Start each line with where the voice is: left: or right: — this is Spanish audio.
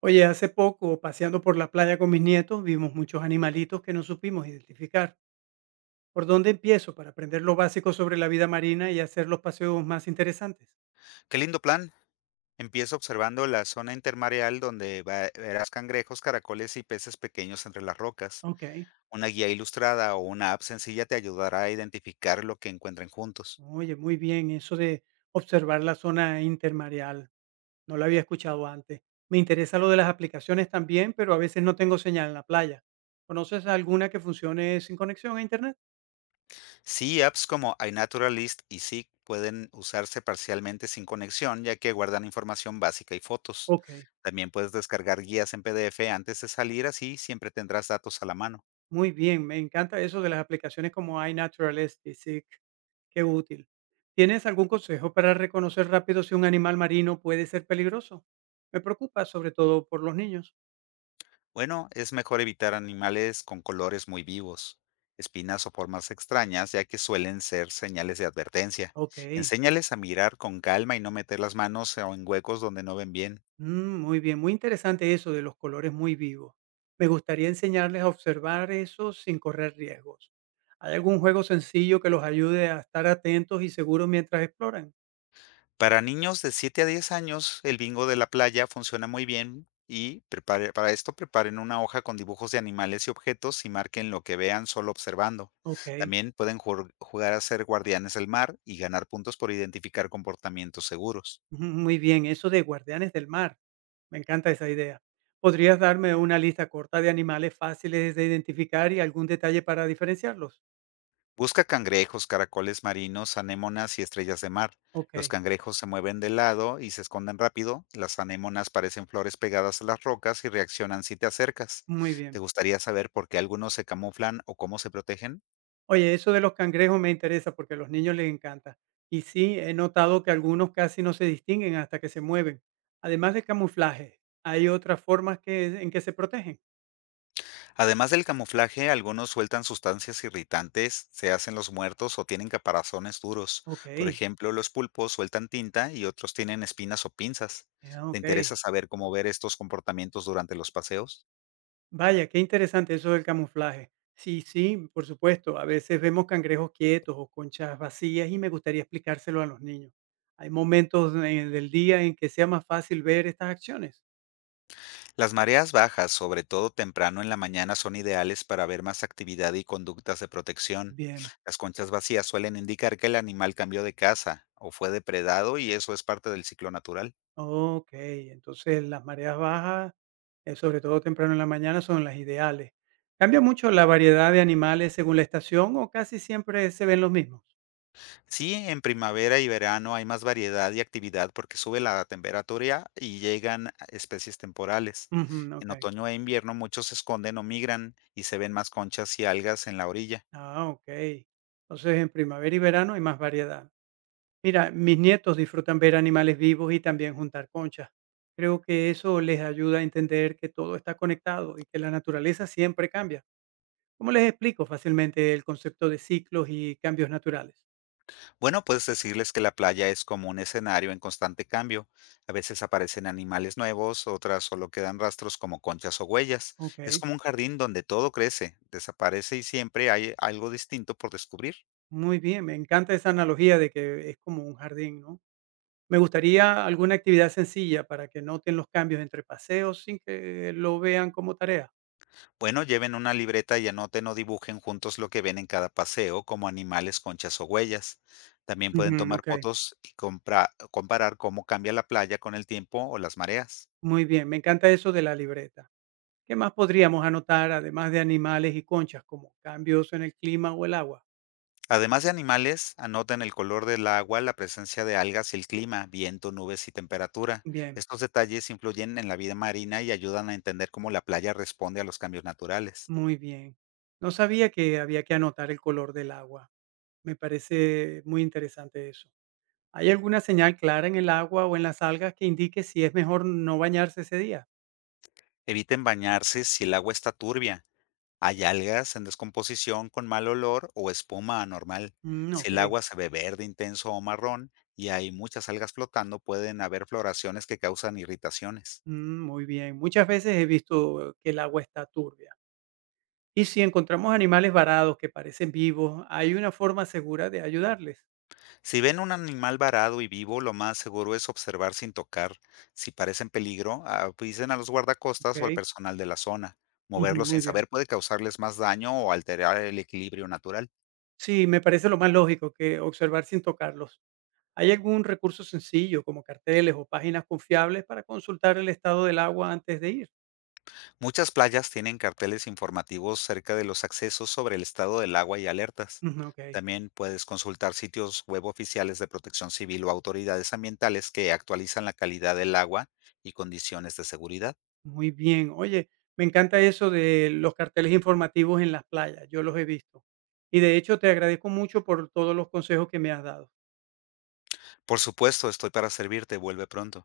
right: Oye, hace poco, paseando por la playa con mis nietos, vimos muchos animalitos que no supimos identificar. ¿Por dónde empiezo para aprender lo básico sobre la vida marina y hacer los paseos más interesantes?
left: Qué lindo plan. Empieza observando la zona intermareal donde verás cangrejos, caracoles y peces pequeños entre las rocas.
right: Ok,
left: Una guía ilustrada o una app sencilla te ayudará a identificar lo que encuentren juntos.
right: oye, muy bien, eso de observar la zona intermareal, no lo había escuchado antes. Me interesa lo de las aplicaciones también, pero a veces no tengo señal en la playa. ¿Conoces alguna que funcione sin conexión a internet?
left: Sí, apps como iNaturalist y Seek pueden usarse parcialmente sin conexión, ya que guardan información básica y fotos.
right: Ok.
left: También puedes descargar guías en PDF antes de salir, así siempre tendrás datos a la mano.
right: Muy bien, me encanta eso de las aplicaciones como iNaturalist y Seek. Qué útil. ¿Tienes algún consejo para reconocer rápido si un animal marino puede ser peligroso? Me preocupa sobre todo por los niños.
left: Bueno, es mejor evitar animales con colores muy vivos, espinas o formas extrañas, ya que suelen ser señales de advertencia.
right: Ok,
left: Enséñales a mirar con calma y no meter las manos o en huecos donde no ven bien.
right: mm, muy bien, muy interesante eso de los colores muy vivos. Me gustaría enseñarles a observar eso sin correr riesgos. ¿Hay algún juego sencillo que los ayude a estar atentos y seguros mientras exploran?
left: Para niños de 7 a 10 años, el bingo de la playa funciona muy bien y para esto preparen una hoja con dibujos de animales y objetos y marquen lo que vean solo observando.
right: Ok.
left: También pueden jugar a ser guardianes del mar y ganar puntos por identificar comportamientos seguros.
right: Ujú, muy bien, eso de guardianes del mar. Me encanta esa idea. ¿Podrías darme una lista corta de animales fáciles de identificar y algún detalle para diferenciarlos?
left: Busca cangrejos, caracoles marinos, anémonas y estrellas de mar.
right: Ok,
left: Los cangrejos se mueven de lado y se esconden rápido. Las anémonas parecen flores pegadas a las rocas y reaccionan si te acercas.
right: muy bien.
left: ¿Te gustaría saber por qué algunos se camuflan o cómo se protegen?
right: Oye, eso de los cangrejos me interesa porque a los niños les encanta. Y sí, he notado que algunos casi no se distinguen hasta que se mueven. Además de camuflaje, hay otras formas que, en que se protegen.
left: Además del camuflaje, algunos sueltan sustancias irritantes, se hacen los muertos o tienen caparazones duros.
right: Ok,
left: Por ejemplo, los pulpos sueltan tinta y otros tienen espinas o pinzas.
right: ya,
left: ¿Te
right: ok.
left: interesa saber cómo ver estos comportamientos durante los paseos?
right: Vaya, qué interesante eso del camuflaje. Sí, sí, por supuesto. A veces vemos cangrejos quietos o conchas vacías y me gustaría explicárselo a los niños. Hay momentos del día en que sea más fácil ver estas acciones.
left: Las mareas bajas, sobre todo temprano en la mañana, son ideales para ver más actividad y conductas de protección.
right: Bien,
left: Las conchas vacías suelen indicar que el animal cambió de casa o fue depredado y eso es parte del ciclo natural.
right: ok. Entonces las mareas bajas, sobre todo temprano en la mañana, son las ideales. ¿Cambia mucho la variedad de animales según la estación o casi siempre se ven los mismos?
left: Sí, en primavera y verano hay más variedad y actividad porque sube la temperatura y llegan especies temporales.
right: Ujú, ok.
left: En otoño e invierno muchos se esconden o migran y se ven más conchas y algas en la orilla.
right: Ah, ok. Entonces en primavera y verano hay más variedad. Mira, mis nietos disfrutan ver animales vivos y también juntar conchas. Creo que eso les ayuda a entender que todo está conectado y que la naturaleza siempre cambia. ¿Cómo les explico fácilmente el concepto de ciclos y cambios naturales?
left: Bueno, puedes decirles que la playa es como un escenario en constante cambio. A veces aparecen animales nuevos, otras solo quedan rastros como conchas o huellas. Es
right: Ok,
left: como un jardín donde todo crece, desaparece y siempre hay algo distinto por descubrir.
right: muy bien, me encanta esa analogía de que es como un jardín, ¿no? Me gustaría alguna actividad sencilla para que noten los cambios entre paseos sin que lo vean como tarea.
left: Bueno, lleven una libreta y anoten o dibujen juntos lo que ven en cada paseo, como animales, conchas o huellas. También pueden
right: Ujú,
left: tomar
right: ok,
left: fotos y comparar cómo cambia la playa con el tiempo o las mareas.
right: muy bien, me encanta eso de la libreta. ¿Qué más podríamos anotar, además de animales y conchas, como cambios en el clima o el agua?
left: Además de animales, anoten el color del agua, la presencia de algas y el clima, viento, nubes y temperatura.
right: Bien,
left: Estos detalles influyen en la vida marina y ayudan a entender cómo la playa responde a los cambios naturales.
right: muy bien. No sabía que había que anotar el color del agua. Me parece muy interesante eso. ¿Hay alguna señal clara en el agua o en las algas que indique si es mejor no bañarse ese día?
left: Eviten bañarse si el agua está turbia, hay algas en descomposición con mal olor o espuma anormal.
right: Mm,
left: Si
right: ok,
left: el agua se ve verde intenso o marrón y hay muchas algas flotando, pueden haber floraciones que causan irritaciones.
right: mm, muy bien. Muchas veces he visto que el agua está turbia. Y si encontramos animales varados que parecen vivos, ¿hay una forma segura de ayudarles?
left: Si ven un animal varado y vivo, lo más seguro es observar sin tocar. Si parecen peligro, avisen a los guardacostas o al
right: Ok,
left: personal de la zona.
right: ujú,
left: Moverlos sin
right: muy bien.
left: saber puede causarles más daño o alterar el equilibrio natural.
right: Sí, me parece lo más lógico que observar sin tocarlos. ¿Hay algún recurso sencillo como carteles o páginas confiables para consultar el estado del agua antes de ir?
left: Muchas playas tienen carteles informativos cerca de los accesos sobre el estado del agua y alertas.
right: Ujú, ok,
left: También puedes consultar sitios web oficiales de protección civil o autoridades ambientales que actualizan la calidad del agua y condiciones de seguridad.
right: muy bien. Oye, me encanta eso de los carteles informativos en las playas, yo los he visto. Y de hecho te agradezco mucho por todos los consejos que me has dado.
left: Por supuesto, estoy para servirte. Vuelve pronto.